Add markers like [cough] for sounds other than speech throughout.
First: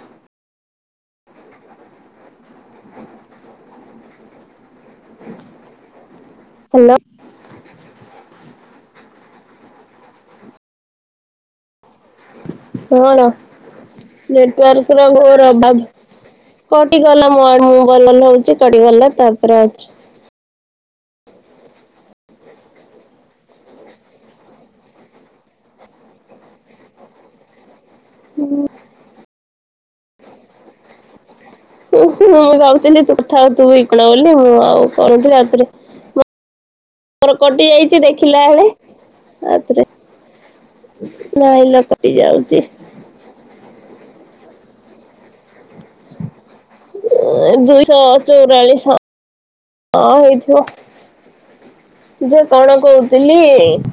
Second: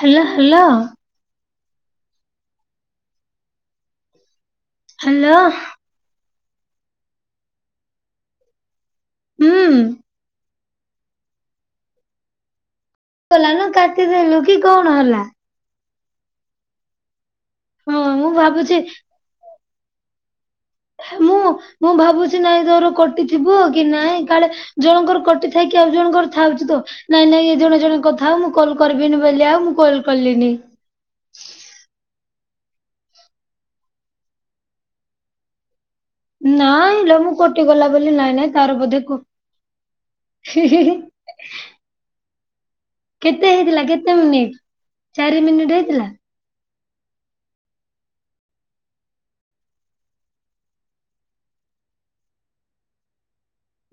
Hello hello. Hello. Hello. ହୁଁ। ହଁ ଗଲାନ କାଟିଦେଲୁ କି କଣ ନେଟାର୍କ ହେଲା? ର ବା କଟିଗଲା ମ ମୁଁ ହଁ ଭଲଲ ମୁଁ ହଉଛି ଭାବୁଛି କଟିଗଲା ତାପରେ ଆ ମୁଁ ମୁଁ ଭାବୁଛି ନାଇଁ ତୋର କଟି ଥିବ କି ନାଇଁ କାଳେ ଜଣଙ୍କର କଟି ଥାଇକି ଆଉ ଜଣଙ୍କର ଥାଉଛି ତ। ନାଇଁ ନାଇଁ ଏଇ ଜଣେ ଜଣ କଥାଉ ମୁଁ କଲ କରିବିନି ବୋଲି ଆଉ ମୁଁ କଲ କଲିନି। ମୁଁ ମୁଁ ଭାବଥିଲି ତୁ କଥା ତୁ ଭିକଣ ବୋଲି ମୁଁ ଆଉ କଣଥିଲି ରାତିରେ ନାଇଁ ଲୋ ମୁଁ ର କଟି କଟିଗଲା ଯାଇଛି ବୋଲି ନାଇଁ ଦେଖିଲା ନାଇଁ ବେଳେ ତାର ବୋଧେ କ ଆଉଥରେ। ହି ହି ହି ନହିଲା କଟି ଯାଉଛି। କେତେ ହେଇଥିଲା କେତେ ମିନିଟ ଚାରି ମିନିଟ ହେଇଥିଲା! ଦୁଇଶ ଚୋରଲି ସ ହଁ ହେଇଥିବ। ଯେ କଣ କହୁଥିଲି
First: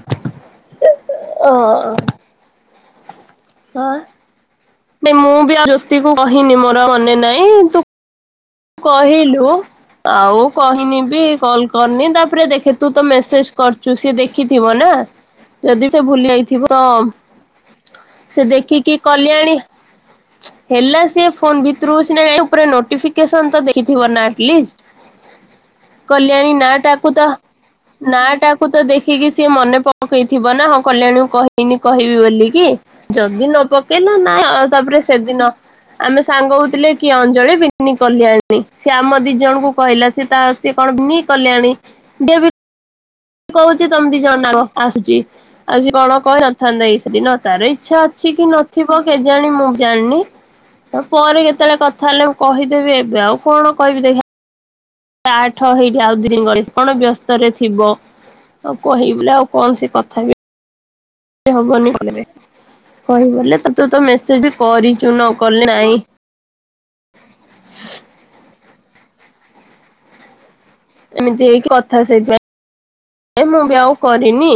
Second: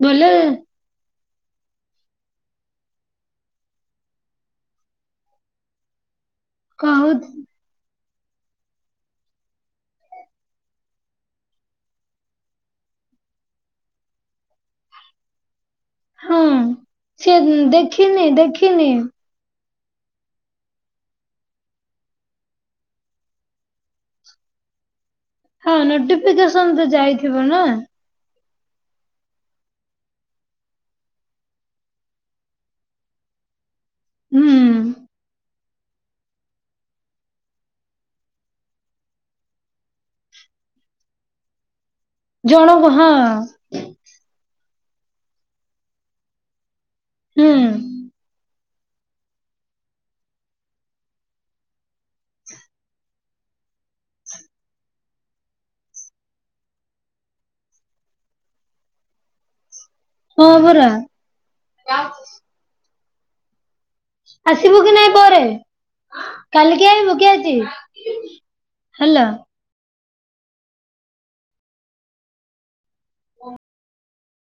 ଭଲେ ହଁ। ହଁ ମୁଁ ବି ଆଉ ଜ୍ୟୋତିକୁ କହିନି ମୋର କହୁ ମନେ ନାଇଁ ତୁ କହିଲୁ। ଆଉ କହିନି ବି କଲ୍ କରିନି ତାପରେ ଦେଖେ ତୁ ତ ମେସେଜ କରୁଛୁ ସିଏ ଦେଖ ଦେଖିଥିବ ନା ଯଦି ସେ ଭୁଲି ହଁ। ଯାଇଥିବ ତ ସିଏ ଦେଖିନି ସେ ଦେଖିନି ଦେଖିକି କଲ୍ୟାଣୀ ହେଲା ସିଏ ଫୋନ ଭିତରୁ ସିନା ଉପରେ ନୋଟିଫି କେଶନ ତ ଦେଖଥିବ ନା ଆଟଲିଷ୍ଟ। ହଁ କଲ୍ୟାଣୀ ନା ନୋଟିଫିକେସନ ତ ଟାକୁ ଯାଇଥିବ ନା? ନା ଟାକୁ ତ ଦେଖିକି ସିଏ ମନେ ପକେଇଥିବ ନା ହଁ କଲ୍ୟାଣୀ କହିନି କହିବି ବୋଲିକି? ଯଦି ନ ପକେଇଲା ନା ହୁଁ ଆଉ ତାପରେ ସେଦିନ ଆମେ ସାଙ୍ଗ ହଉଥିଲେ କି ଅଞ୍ଜଳି କଲଣୀ ସେ ଆମ ଦି ଜଣଙ୍କୁ କହିଲା ସ ତା ସ କଣି କଲ୍ୟାଣୀ ବି ଜଣ କ ହଁ। କହୁଛି ତମି ଦି ଜଣ ଆସୁଛି ଆଉ କଣ କହିଲନ୍ତି। ଥ ସେଦିନ ହୁଁ ତାର ଇଚ୍ଛା ଅଛି କି ନଥିବ କେଜାଣି ମୁଁ ଜାଣିନି। ତା ପରେ କେତେବେଳେ କଥା ହେଲେ ମୁଁ କହିଦେବି ଏବେ ଆଉ କଣ କହିବି ଦେଖା ଆଠ ହେଇଲା ଆଉ ଦୁନି ଗଣେଶ କଣ ବ୍ୟସ୍ତ ରେ ଥିବ। ଆଉ କହିବ ବୋଲି ଆଉ କଣ ସେ କଥା ବି ହଁ ଭରା ହବନି କହିଲେ। କହିବଲେ ତୁ ତ ମେସେଜ କରିଚୁ ନ କଲେ ନାଇଁ। କାଲି କି ଆଇବ କିି ଆଜି? ହାଲୋ। ଏମିତି ହେଇ କଥା ସେଇଥିପାଇଁ। ଏ ମୁଁ ବି ଆଉ କରିନି।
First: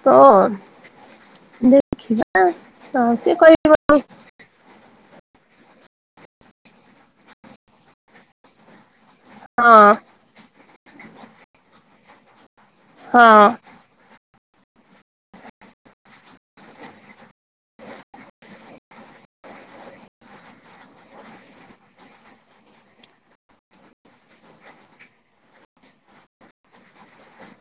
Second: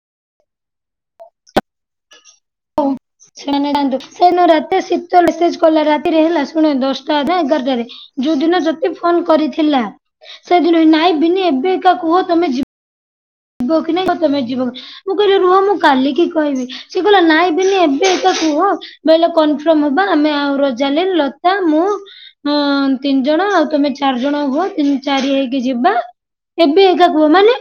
[unintelligible] ଦେ [unintelligible] [unintelligible] ସେ ଦିନ ରାତିରେ ଶୀତଲ୍ ମେସେଜ୍ କଲା ରାତିରେ ହେଲା, ଶୁଣ ଦଶଟା ନା ଏଗାରଟାରେ ଯୋଉ ଦିନ ଯଦି ଫୋନ୍ କରିଥିଲା। ହଁ ସେଦିନ ନାଇଁ ବିିନି ଏବେ ଏକା କୁହ ତମେ ଯି ହଁ। ଯିବ କି ନାଇଁ, ତମେ ଯିବ। ମୁଁ କହିଲି ରୁହ ମୁଁ କାଲିକି କହିବି। ସିଏ କହିଲା ନାଇଁ ବିିନି ଏବେ ତ କୁହ। କହିଲେ କନଫର୍ମ ହବା ଆମେ ଆଉ ରୋଜାଲିନ୍, ଲତା ମୁଁ ହଁ ତିନି ଜଣ ଆଉ ତମେ ଚାରି ଜଣ ହୁଅ ତିନି ଚାରି ହେଇକି ଯିବା। ଏବେ ଏକା କୁହ ମାନେ।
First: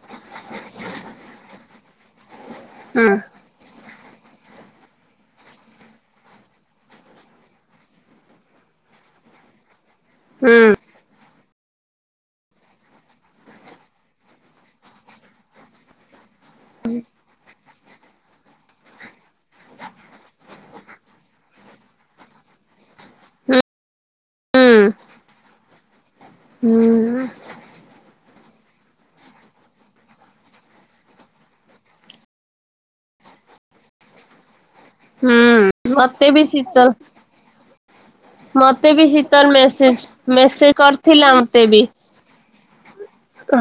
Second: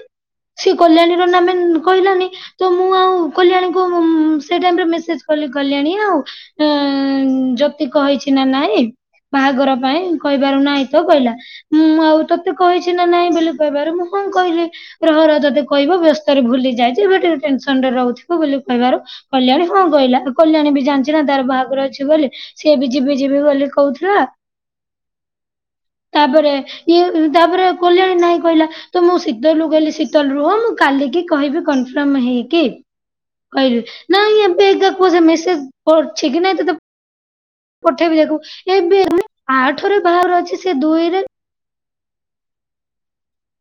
ସେ କଲ୍ୟାଣୀ ର ନା ମେନ୍ କହିଲାନି ତ ମୁଁ ଆଉ [inaudible] କଲ୍ୟାଣୀକୁ ସେ ଟାଇମରେ ମେସେଜ୍ କଲି କଲ୍ୟାଣୀ ଆଉ ଏ ଜୋତି କହିଛି ନା ନାଇଁ ବାହାଘର ପାଇଁ? କହିବାରୁ ହୁଁ ନାଇଁ ତ କହିଲା। ମୁଁ ଆଉ ତତେ କହିଛି ନା ନାଇଁ ବୋଲି କହିବାରୁ ମୁଁ ହଁ କହିଲି। ରହରହ ତତେ କହିବ ବ୍ୟସ୍ତରେ ଭୁଲି ଯାଇଚି ଏବେ ଟିକେ ଟେନସନ୍ ରେ ରହୁଥିବ ବୋଲି କହିବାରୁ କଲ୍ୟାଣୀ ହଁ କହିଲା। କଲ୍ୟାଣୀ ବି ଜାଣିଚି ନା ତାର ବାହାଘର ଅଛି ବୋଲି। ସେ ବି ଯିବି ଯିବି ହୁଁ ବୋଲି କହୁଥିଲା [inaudible] ତାପରେ ଇଏ ହୁଁ ତାପରେ କଲ୍ୟାଣୀ ନାହିଁ କହିଲା। ତ ମୁଁ ଶୀତଲ୍ କୁ କହିଲି ଶୀ ଶୀତଲ୍ ରୁହ ମୁଁ କାଲିକି କହିବି କନଫର୍ମ ହେଇକି। କହିଲି। ନାଇଁ ଏବେ ଏକା କୁହ ସେ ମେସେଜ୍ ହୁଁ ମତେ ବି ଶୀତଲ୍ ପଠେଇବି ଦେଖିବୁ ମତେ ଏବେ ବି ଶୀତଲ୍ ଆଠରେ ମେସେଜ୍ ବାହାଘର ଅଛି ସେ ମେସେଜ୍ ଦୁଇରେ କରିଥିଲା ମତେ ବି।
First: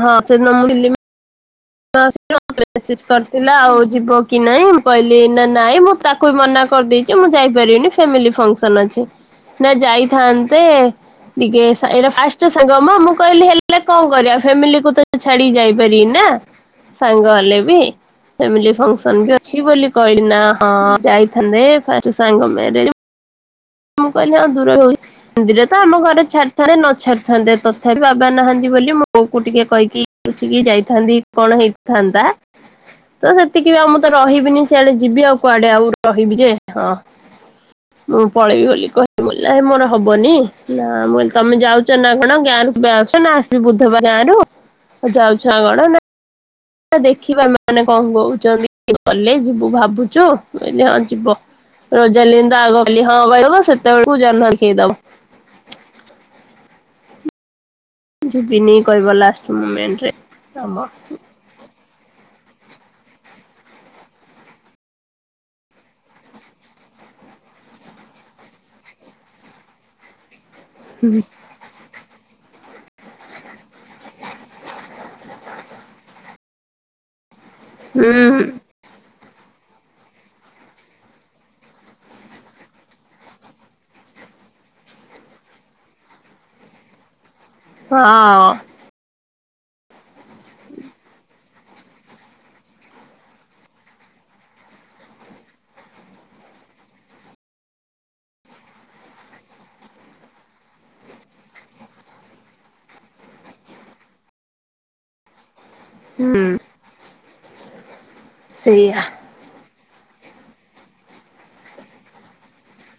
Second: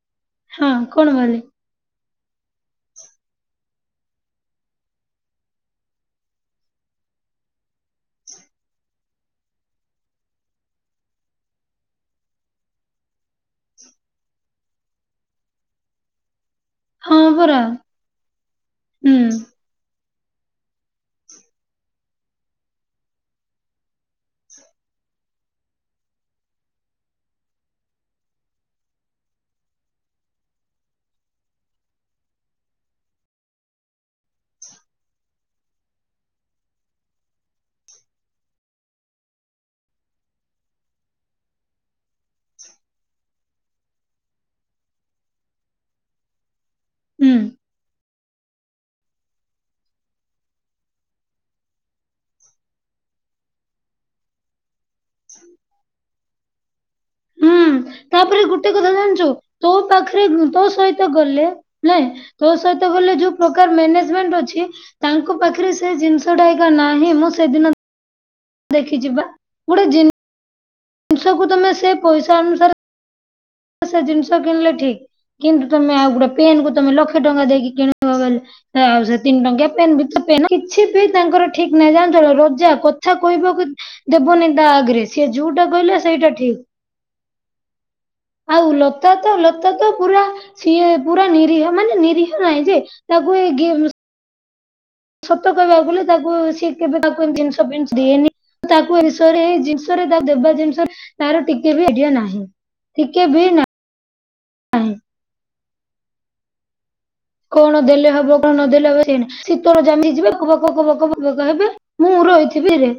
ହଁ ସେ। [unintelligible] [unintelligible] [unintelligible] ମେସେଜ୍ କରିଥିଲା ଆଉ ଯିବ କି ନାଇଁ ମୁଁ କହିଲି ନା ନାଇଁ ମୁଁ ତା କୁ ବି ମନା କରିଦେଇଚି ମୁଁ ଯାଇପାରିବିନି ଫାମିଲି ଫଙ୍କସନ୍ ଅଛି। ନା ଯାଇଥାନ୍ତେ ଟିକେ ସା ଏଇଟା ଫାଷ୍ଟ ସାଙ୍ଗ ମ। ମୁଁ କହିଲି ହେଲେ କଣ କରିବା ଫ୍ୟାମିଲିକୁ ତ ଛାଡିକି ଯାଇପାରିବିନି ନା। ହଁ ସାଙ୍ଗ ହେଲେ ପରା ବି। ଫାମିଲି ହୁଁ ଫଙ୍କସନ୍ ବି ଅଛି ବୋଲି। କହିଲି ନା ହଁ ଯାଇଥାନ୍ତେ ଫାଷ୍ଟ ସାଙ୍ଗ ମ୍ୟାରେଜ୍ ମୁଁ କହିଲି ହଁ ଦୂର। [unintelligible] ଏନ୍ତି ରେ ତ ଆମ ଘର ଛାଡିଥାନ୍ତେ ନ ଛାଡିଥାନ୍ତେ ତଥାପି ବାବା ନାହାନ୍ତି ବୋଲି ମୁଁ ବୋଉ ଟିକେ କହିକି ପଛିିକି ଯାଇଥାନ୍ତି କଣ ହେଇଥାନ୍ତା। ତ ସେତିକି ବି ଆଉ ମୁଁ ତ ରହିବିନି ସେଆଡେ ଯିବି ଆଉ କୁଆଡେ ଆଉ ରହିବି ଯେ ହଁ। ମୁଁ ପଳେଇବି ବୋଲି କହିଲି ମୁଁ କହିଲି ନାଇଁ ମୋର ହବନି। ନା ମୁଁ କହିଲି ତମେ ଯାଉଚ ନା କଣ। [unintelligible] ସେ ବୁଧବା ଗାଁ ରୁ ଆ ଯାଉଚ ନା କଣ ନା ହୁଁ ଦେଖିବା ଏମାନେ କଣ ହଉଛନ୍ତି ଗଲେ ଯିବୁ ଭାବୁଚୁ କହିଲି ହଁ ଯିବ ରୋଜାଲିନ୍ ତ ଆଗ ହଁ କହିଦବ ସେତେବେଳକୁ ଜହ୍ନ ଦେଖେଇଦବ। ହୁଁ ତାପରେ ଗୋଟେ ଯିବିନି କଥା କହିବ ଜାଣିଚୁ ଲାଷ୍ଟ ତୋ ମୁମେଣ୍ଟରେ ପାଖରେ ତୋ ଆମ ସହିତ ଗଲେ ଲେ ତୋ ସହିତ ଗଲେ ଯୋଉ ପ୍ରକାର ମ୍ୟାନେଜମେଣ୍ଟ ଅଛି ତାଙ୍କ ପାଖରେ ସେ ଜିନିଷଟା ଏକା ନାହିଁ। ମୁଁ ସେଦିନ ଦେଖିଚି ବା। ଗୋଟେ ଜିନ୍ ହୁଁ ଜିନିଷକୁ ତମେ ସେ ପଇସା ଅନୁସାରେ ସେ ଜିନିଷ କିଣିଲେ ଠିକ୍। କିନ୍ତୁ ତମେ ଆଉ ଗୋଟେ ପେନ୍ କୁ ତମେ ଲକ୍ଷେ ଟଙ୍କା ଦେଇକି କିଣିବ ବଲେ ହୁଁ ତ ଆଉ ସେ ତିନି ଟଙ୍କିଆ ପେନ୍ ବି ତ ପେନ୍ ନା। କିଛି ବି ତାଙ୍କର ଠିକ୍ ନାହିଁ। ଜାଣିଚ ନା ରୋଜା କଥା କହିବ ଦେବନି ତା ଆଗରେ। ସିଏ ଯୋଉଟା କହିଲା ସେଇଟା ଠିକ୍। ହଁ ଲତା ତ ଲତା ତ ପୁରା ସିଏ ପୁରା ନିରୀହ ମାନେ ନିରୀହ ନହିଁ ଯେ ତାକୁ ଏ ଗେମ୍ ସତ କହିବାକୁ ଗଲେ ତାକୁ ସିଏ କେବେ ତାକୁତି ଜିନିଷ ଫିନିଷ ଦିଏନି ତାକୁ ଏଷରେ ଜିନିଷରେ ତା ଦେବା ଜିନିଷରେ ତାର ଟିକେ ବି ଆଡିଆ ନାହିଁ। ଟିକେ ବି ନା ନାହିଁ ହୁଁ କଣ ଦେଲେ ହବ କଣ ନଦେଲେ ସେଇଆ ହବ ସେଇଁ ନା ଶୀତର ଜାମି ଯିବେ ବକ ବକ ବକ ହେବେ ମୁଁ ରହିଥିବି ରେ।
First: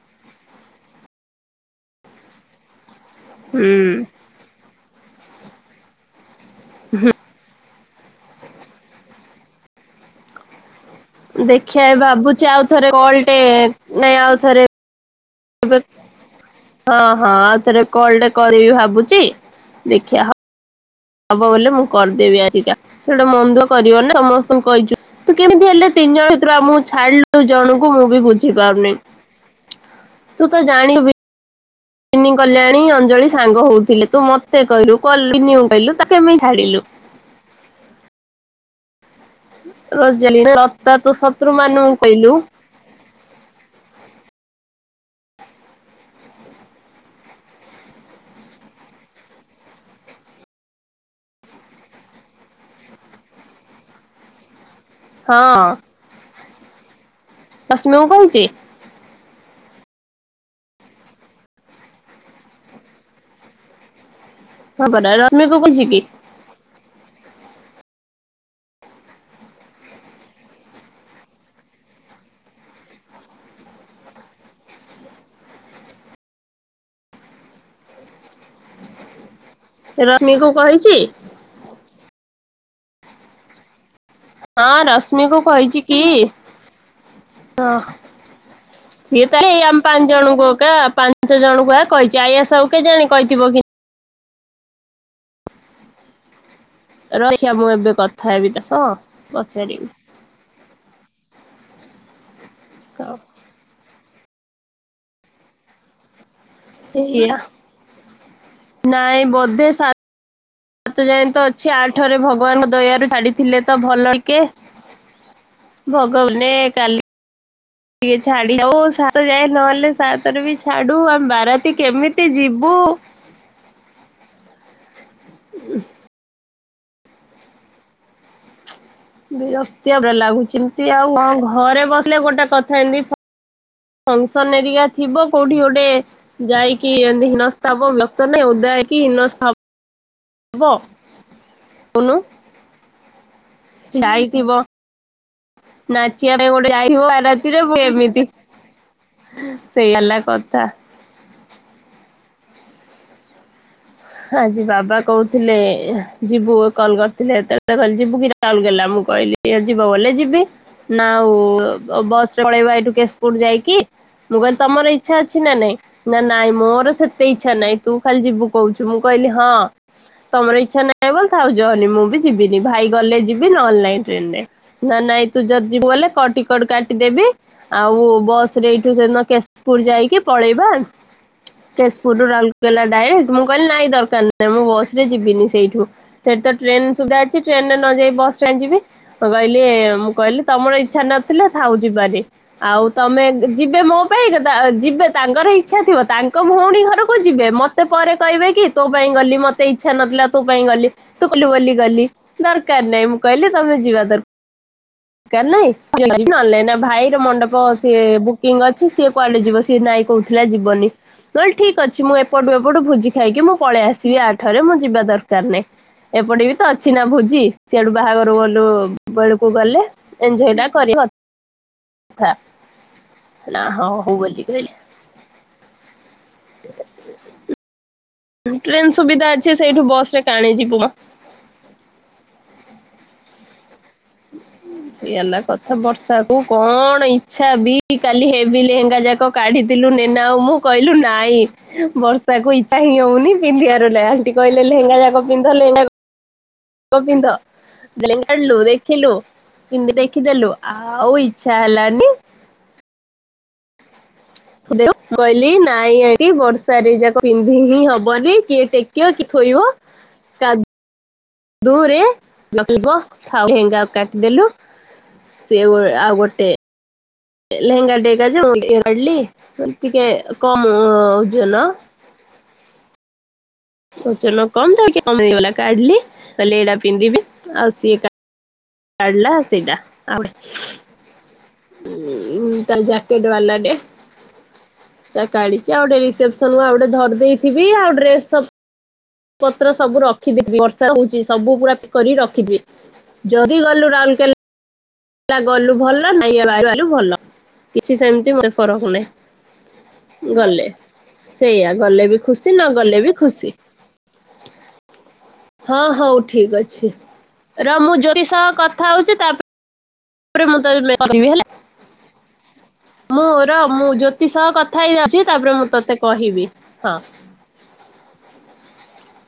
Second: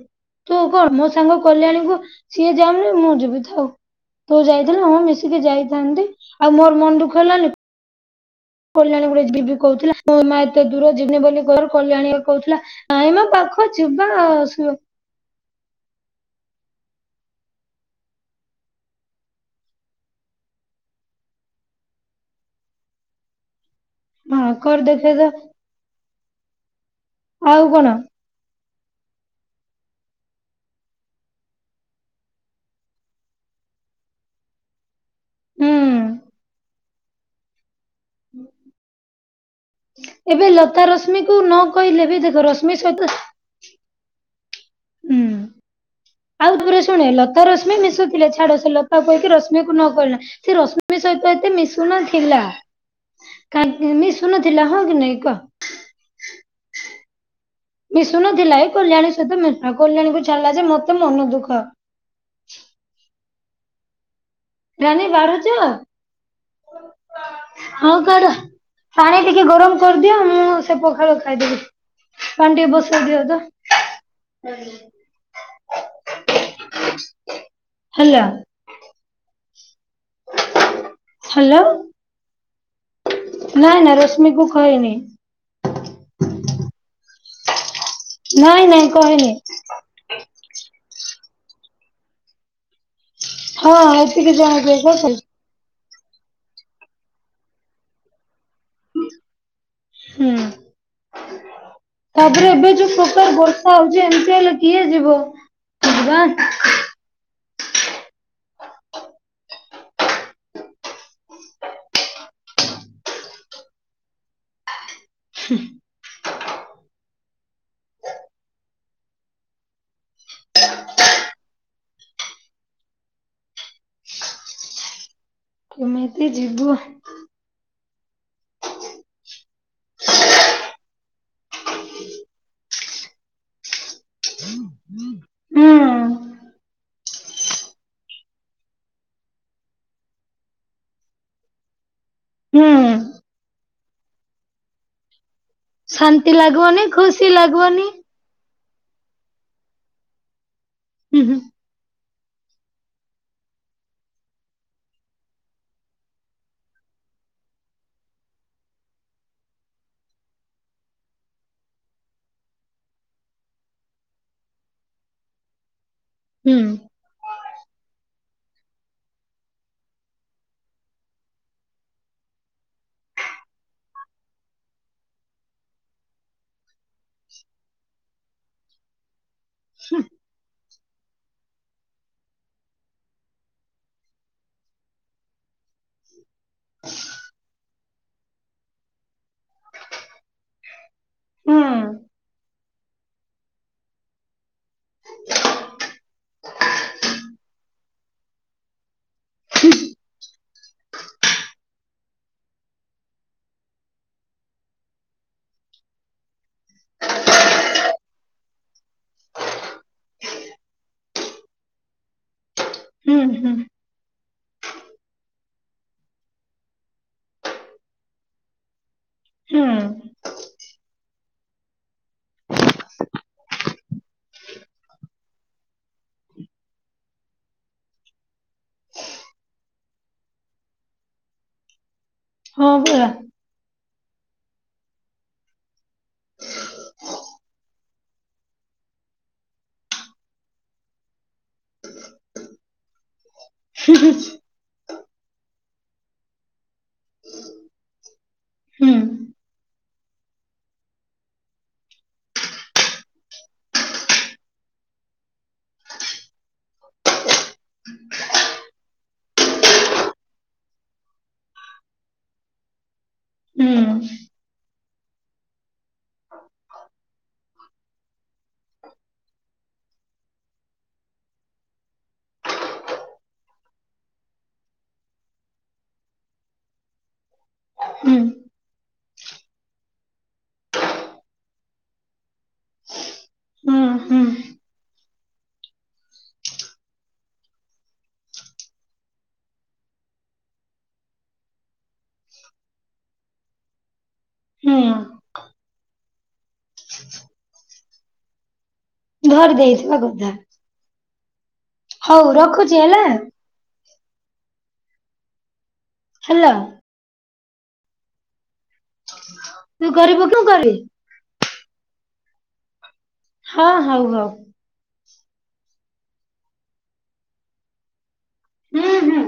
ତୁ କଣ ମୋ ସାଙ୍ଗ କଲ୍ୟାଣୀକୁ ସିଏ ଯାାଉନି ମୁଁ ଯିବି ଥାଉ। ହୁଁ ତୁ ଯାଇଥିଲୁ ହଁ ମିଶିକି ଯାଇଥାନ୍ତି ଆଉ ମୋର ମନ ଦୁଃଖ ହେଲାନି କଲ୍ୟାଣୀ ଗୁଡେ ଯିବି ବି କହୁଥିଲା। ମୋ ମା ଏତେ ଦୂର ଯିବିନି ବୋଲିରୁ ଦେଖିଆ ଏ କଲ୍ୟାଣୀ ଭାବୁଛି କହୁଥିଲା ଆଉ ଥରେ ନାଇ କଲ୍ ମାପଖ ଟେ ପାଖ ଯିବା ନାଇଁ ଆଉ ଥରେ ଆସିବା। ହଁ ହଁ ଆଉ ଥରେ କଲ ଟା କରିବି ଭାବୁଛି ଦେଖିବା ହ ହବ ବଲେ ମୁଁ କରିଦେବି ଆଜିିକା ସେଇଟା ମନ୍ଦ କରିବ ନା ସମସ୍ତଙ୍କୁ ଭାଙ୍କର କହିଛୁ ଦେଖେଇଦ ତୁ କେମିତି ହେଲେ ତିନି ଜଣ ଭିତରୁ ଆଉ ମୁ ଛାଡିଲୁ ଦୁ ଆଉ କଣ ଜଣଙ୍କୁ ମୁଁ ବି ବୁଝି ପାରୁନି। ତୁ ତ ଜାଣି ବି ତିନି କଲ୍ୟାଣୀ ଅଞ୍ଜଳି ସାଙ୍ଗ ହଉଥିଲେ ତୁ ମତେ କହିଲୁ କଲ୍ୟାଣୀ ହୁଁ କହିଲୁ ତାକୁ ଏ ମି ଛାଡ଼ିଲୁ ଏବେ ରୋଜାଲିନା ଲତା ତୋ ରଶ୍ମିକୁ ଶତ୍ରୁ ନ ମାନଙ୍କୁ କହିଲେ ବି କହିଲୁ ଦେଖ ରଶ୍ମି ସିମ୍ ସହିତ ହୁଁ [inaudible] ଆଉ ଥରେ ଶୁଣେ ଲତା ରଶ୍ମି ମିଶୁ ଥିଲେ ଛାଡ ସେ ଲତା କହିକି ରଶ୍ମିକୁ ନ କହିଲା ସେ ରଶ୍ମି ସହିତ ଏତେ ମିଶୁନ ଥିଲା କା ମି ଶୁନଥିଲା ହଁ କି ନାଇଁ କହ ହଁ ରଶ୍ମିକୁ କହିଛି ମିଶୁନଥିଲା ଏଇ କଲ୍ୟାଣୀ ସହିତ ମିଶୁ କଲ୍ୟାଣୀକୁ ଛାଡ଼ିଲା ଯେ ମତେ ମନ ଦୁଃଖ। ରାନୀ ହବନା ରଶ୍ମି କୁ ବାହାରୁଛ? କହିଛି କି? ହଁ କର ପାଣି ଟିକେ ଗରମ କରିଦିଅ ମୁଁ ସେ ପଖାଳ ଖାଇଦେବି। ପାଣି ଟିକେ ବସ ଦିଅ ତ, [inaudible] ହେଲା ରସ୍ମି କୁ କହିଛି ହ୍ୟାଲୋ ନାଇଁ ନା ରୋଷ ହଁ ରଶ୍ମିକୁୁ କହିଛି କି ହ ନାଇଁ ନାଇଁ ସିଏ କହିନି ତ ହେ ଆମ ପାଞ୍ଚ ଜଣଙ୍କୁ ଏକ ପାଞ୍ଚ ଜଣଙ୍କୁଆ କହିଛି ଆଇଆ ସାଉ କେ ଜାଣି କହିଥିବ କି, ହଁ ଆଇ ଥିଲି ଜାହାବି ଭଲ ରଇସିଆ ମୁଁ ଏବେ କଥା ହେବି ତାସଅ ପଚାରିବି ହୁଁ ତାପରେ ଏବେ ଯୋଉ ପ୍ରକାରବର୍ ଶାଆ ହଉଛି ଏମିତି ହେଲେ କିଏ ଯିବ ବଝିବା ସେଇଆ ନାଇଁ ବୋଧେ ସା ସାତ ଯାଏଁ ତ ଅଛି ଆଠ ରେ ଭଗବାନଙ୍କ ଦୟାରୁ ଛାଡିଥିଲେ ତ ଭଲ ଇ କେ ଛି ଇ ଭଗବାନେ କାଲି ଟିକେ ଛାଡି ହଉ ସାତ ଯାଏ ନହେଲେ ସାତରେ ବି ଛାଡୁ ଆମେ ବାରାଆ ଟି କେମିତି ଯିବୁ। [inaudible] କେମିତି ଯିବୁ? ବିରକ୍ତି ଆ ଲାଗୁଛି ଏମିତି ଆଉ ଘରେ ବସିଲେ ଗୋଟେ କଥା ଏମିତି ଫଙ୍କସନ ହେରିକା ଥିବ କୋଉଠି ହୁଁ ଗୋଟେ ଯାଇକି ଏମିତି ହିନସ୍ଥା ହବ। ନକଲେ ଓଦା ହେଇକି ହୀନସ୍ଥା ହ ବ କୋହୁନ ହୁଁ। ଯାଇଥିବ ଶାନ୍ତି ନାଚିବା ପାଇଁ ଗୋଟେ ଲାଗିବନି ଯାଇଥିବ ଖୁସି ରାତିରେ ଲାଗିବନି ଏମିତି ସେଇଆ ହେଲା କଥା। ହୁଁ ହୁଁ। ଆଜି ବାବା କୋହୁଥିଲେ ଯିବୁ କଲ କରିଥିଲେ ହେତେବେଳେ କହିଲେ ଯିବୁ କି ରାଉଲକେଲା ମୁଁ କହିଲି ଏ ଯିବ ବୋଇଲେ ଯିବି। ନାଁ ଆଉ ବସ୍ ରେ ପଳେଇବା ଏଇଠୁ କେଶପୁର ଯାଇକି। ମୁଁ କହିଲି ତମର ଇଚ୍ଛା ଅଛି ନା ନାଇଁ? ନା ନାଇଁ ହୁଁ ମୋର ସେତେ ଇଚ୍ଛା ନାଇଁ ତୁ ଖାଲି ଯିବୁ କୋହୁଚୁ। ମୁଁ କହିଲି ହଁ। ତମର ଇଚ୍ଛା ନାହିଁ ବୋଲି ଥାଉ ଯ‌ଅନି ମୁଁ ବି ଯିବିନି ଭାଇ ଗଲେ ଯିବି ନହେଲେ ନାଇଁ ଟ୍ରେନରେ ନା ନାଇଁ ତୁ ଯଦି ଯିବୁ ବୋଲେ କ ଟିକଟ କା ଟି ଦେବି ଆଉ ବସ୍ ରେ ଏଇଠୁ ସେଦିନ କେଶପୁର ଯାଇକି ପଳେଇବା। କେଶପୁର ରୁ ରାଉରକେଲା ଡାଇରେକ୍ଟ। ମୁଁ କହିଲି ନାଇଁ ଦରକାର ନାହିଁ ମୁଁ ବସ୍ ରେ ଯିବିନି। ସେଇଠୁ ସେଠିତ ଟ୍ରେନ ସୁବିଧା ଅଛି ଟ୍ରେନରେ ନଯାଇ ବସ୍ ରେ କାଇଁ ଯିବି। କହିଲେ ମୁଁ କହିଲି ତମର ଇଚ୍ଛା ନଥିଲେ ହୁଁ ଥାଉ ଯିବାନି। ଆଉ ତମେ ଯିବେ ମୋ ପାଇଁ ଯିବେ ତାଙ୍କର ଇଚ୍ଛା ଥିବ ତା ଙ୍କ ଭୋଉଣୀ ଘରକୁ ଯିବେ ମତେ ପରେ କହିବେ କି ତୋ ପାଇଁ ଗଲି ମତେ ଇଚ୍ଛା ନଥିଲା ତୋ ପାଇଁ ଗଲି ତୁ କହିଲୁ ବୋଲି ଗଲି ଦରକାର ନାଇ। ମୁଁ କହିଲି ତମେ ଯିବା ଦର କାର ନାଇଁ ଯଦି ଯିବି ନହେଲେ ନାଇଁ। ନା ଭାଇର ମଣ୍ଡପ ସିଏ ବୁକିଂ ଅଛି। ସିଏ କୁଆଡେ ଯିବ ସିଏ ନା କୋହୁଥିଲା ଜିବନି। ନହେଲେ ଠିକ୍ ଅଛି ମୁଁ ଏପଟୁ ଏପଟୁ ଭୋଜି ହୁଁ ଖାଇକି ହୁଁ ହୁଁ ମୁଁ ପଳେଇ ଆସିବି ଆ ଜଠାରୁ ମୁଁ ଯିବା ଦରକାର ନାଇଁ ଏପଟେ ବି ତ ଅଛି ନା ଭୋଜି। ସିଆଡୁ ବାହାଘର ଗଲୁ ସେତେବେଳକୁ ହୁଁ ଗଲେ ଏଞଜୟ ଟା କରିହୁଅ ନ୍ତା ନା ହୋଉ ହୋଉ ବୋଲିକି ଟ୍ରେନ ସୁବିଧା ଅଛି। ସେଇଠୁ ବସ୍ ରେ କାଣି ଯିବୁମ। ହଁ ପା। ହୁଁ ସେଇଆ ହେଲା କଥା ବର୍ଷା କୁ କଣ ଇଚ୍ଛା ବି କାଲି ହେବି ଲେହେଙ୍ଗା ଯାକ କାଢିଥିଲୁ ନେନା ଆଉ ମୁଁ କହିଲୁ ନାଇଁ ବର୍ଷାକୁ ଇଚ୍ଛା ହିଁ ହୋଉନି। ପିନ୍ଧିବାର ନା ଆଣ୍ଟି କହିଲେ ଲେହେଙ୍ଗା ପିନ୍ଧ ଲେହେଙ୍ଗା ପିନ୍ଧ [unintelligible] ଦେଖିଲୁ ଦେଖିଲୁ ହୁଁ ପିନ୍ଧି ଦେଇକି ଦେଲୁ ଆଉ ଇଚ୍ଛା ହେଲାନି। [unintelligible] କହିଲି ନାଇଁ ଆଣ୍ଟି ବର୍ଷାରେ [unintelligible] ପିନ୍ଧି ହିଁ ହବନି କିଏ ଟେକିବ କି ଥୋଇବ। କାଦୁଅରେ [unintelligible] ଲେହେଙ୍ଗା ହୁଁ କୁ କାଟିଦେଲୁ। ସିଏ ଗୋଟେ ଆଉ ଗୋଟେ ଲେହେଙ୍ଗା [unintelligible] ଟିକେ କମ ଓଜନ। ଓଜନ କମ୍ ତାପରେ ଟାକେ କମିଗଲା କାଢିଲି କହିଲ ଏଟା ପିନ୍ଧିବି ଆଉ ସିଏ କା ହୁଁ ଢିଲା ସେଇଟା ଆଉ ଗୋଟେ। ଉଁ ତାର ଜ୍ୟାକେଟ ବାଲାଟେ। ହୁଁ ହୁଁ ତାର କାଢିଚି। ଆଉ ଗୋଟେ ରସେପସନ ଆଉ ଗୋଟେ ଧରି ଦେଇଥିବି ଆଉ ଡ୍ରେସ ସବୁ ପତ୍ର ସବୁ ରଖି ଦେଇଥିବି। ବର୍ଷା ହୋଉଚି ସବୁ ପୁରା ପୁରି କରି ରଖିଦିଏ। ଯଦି ଗଲୁ ରାଉଲକେଲା ହୁଁ। ଗଲୁ ଭଲ [unintelligible] ଭଲ କିଛି ସେମିତି ଫରକ ନାହିଁ। ଭରି ଦେଇଥିବା କଥା। ଗଲେ ସେଇଆ ଗଲେ ବି ହଉ ଖୁସି ନ ରଖୁଛି ହେଲା ଗଲେ ବି ଖୁସି। ହଁ ହୋଉ ହ୍ୟାଲୋ ଠିକ୍ ଅଛି। ରହ ମୁଁ ଜ୍ୟୋତି ସହ କଥା ହୋଉଚି ତାପ ତୁ କରିବୁ ତା କି ପରେ ମୁଁ କରିବି ତୋତେ [inaudible] ହେଲା। ମୋର ହଁ ମୁଁ ହଉ ହଉ ଜ୍ୟୋତି ସହ କଥା ହେଇଯାଉଚି, ତାପରେ ମୁଁ ତୋତେ କହିବି। ହଁ। ହୁଁ, ହୁଁ।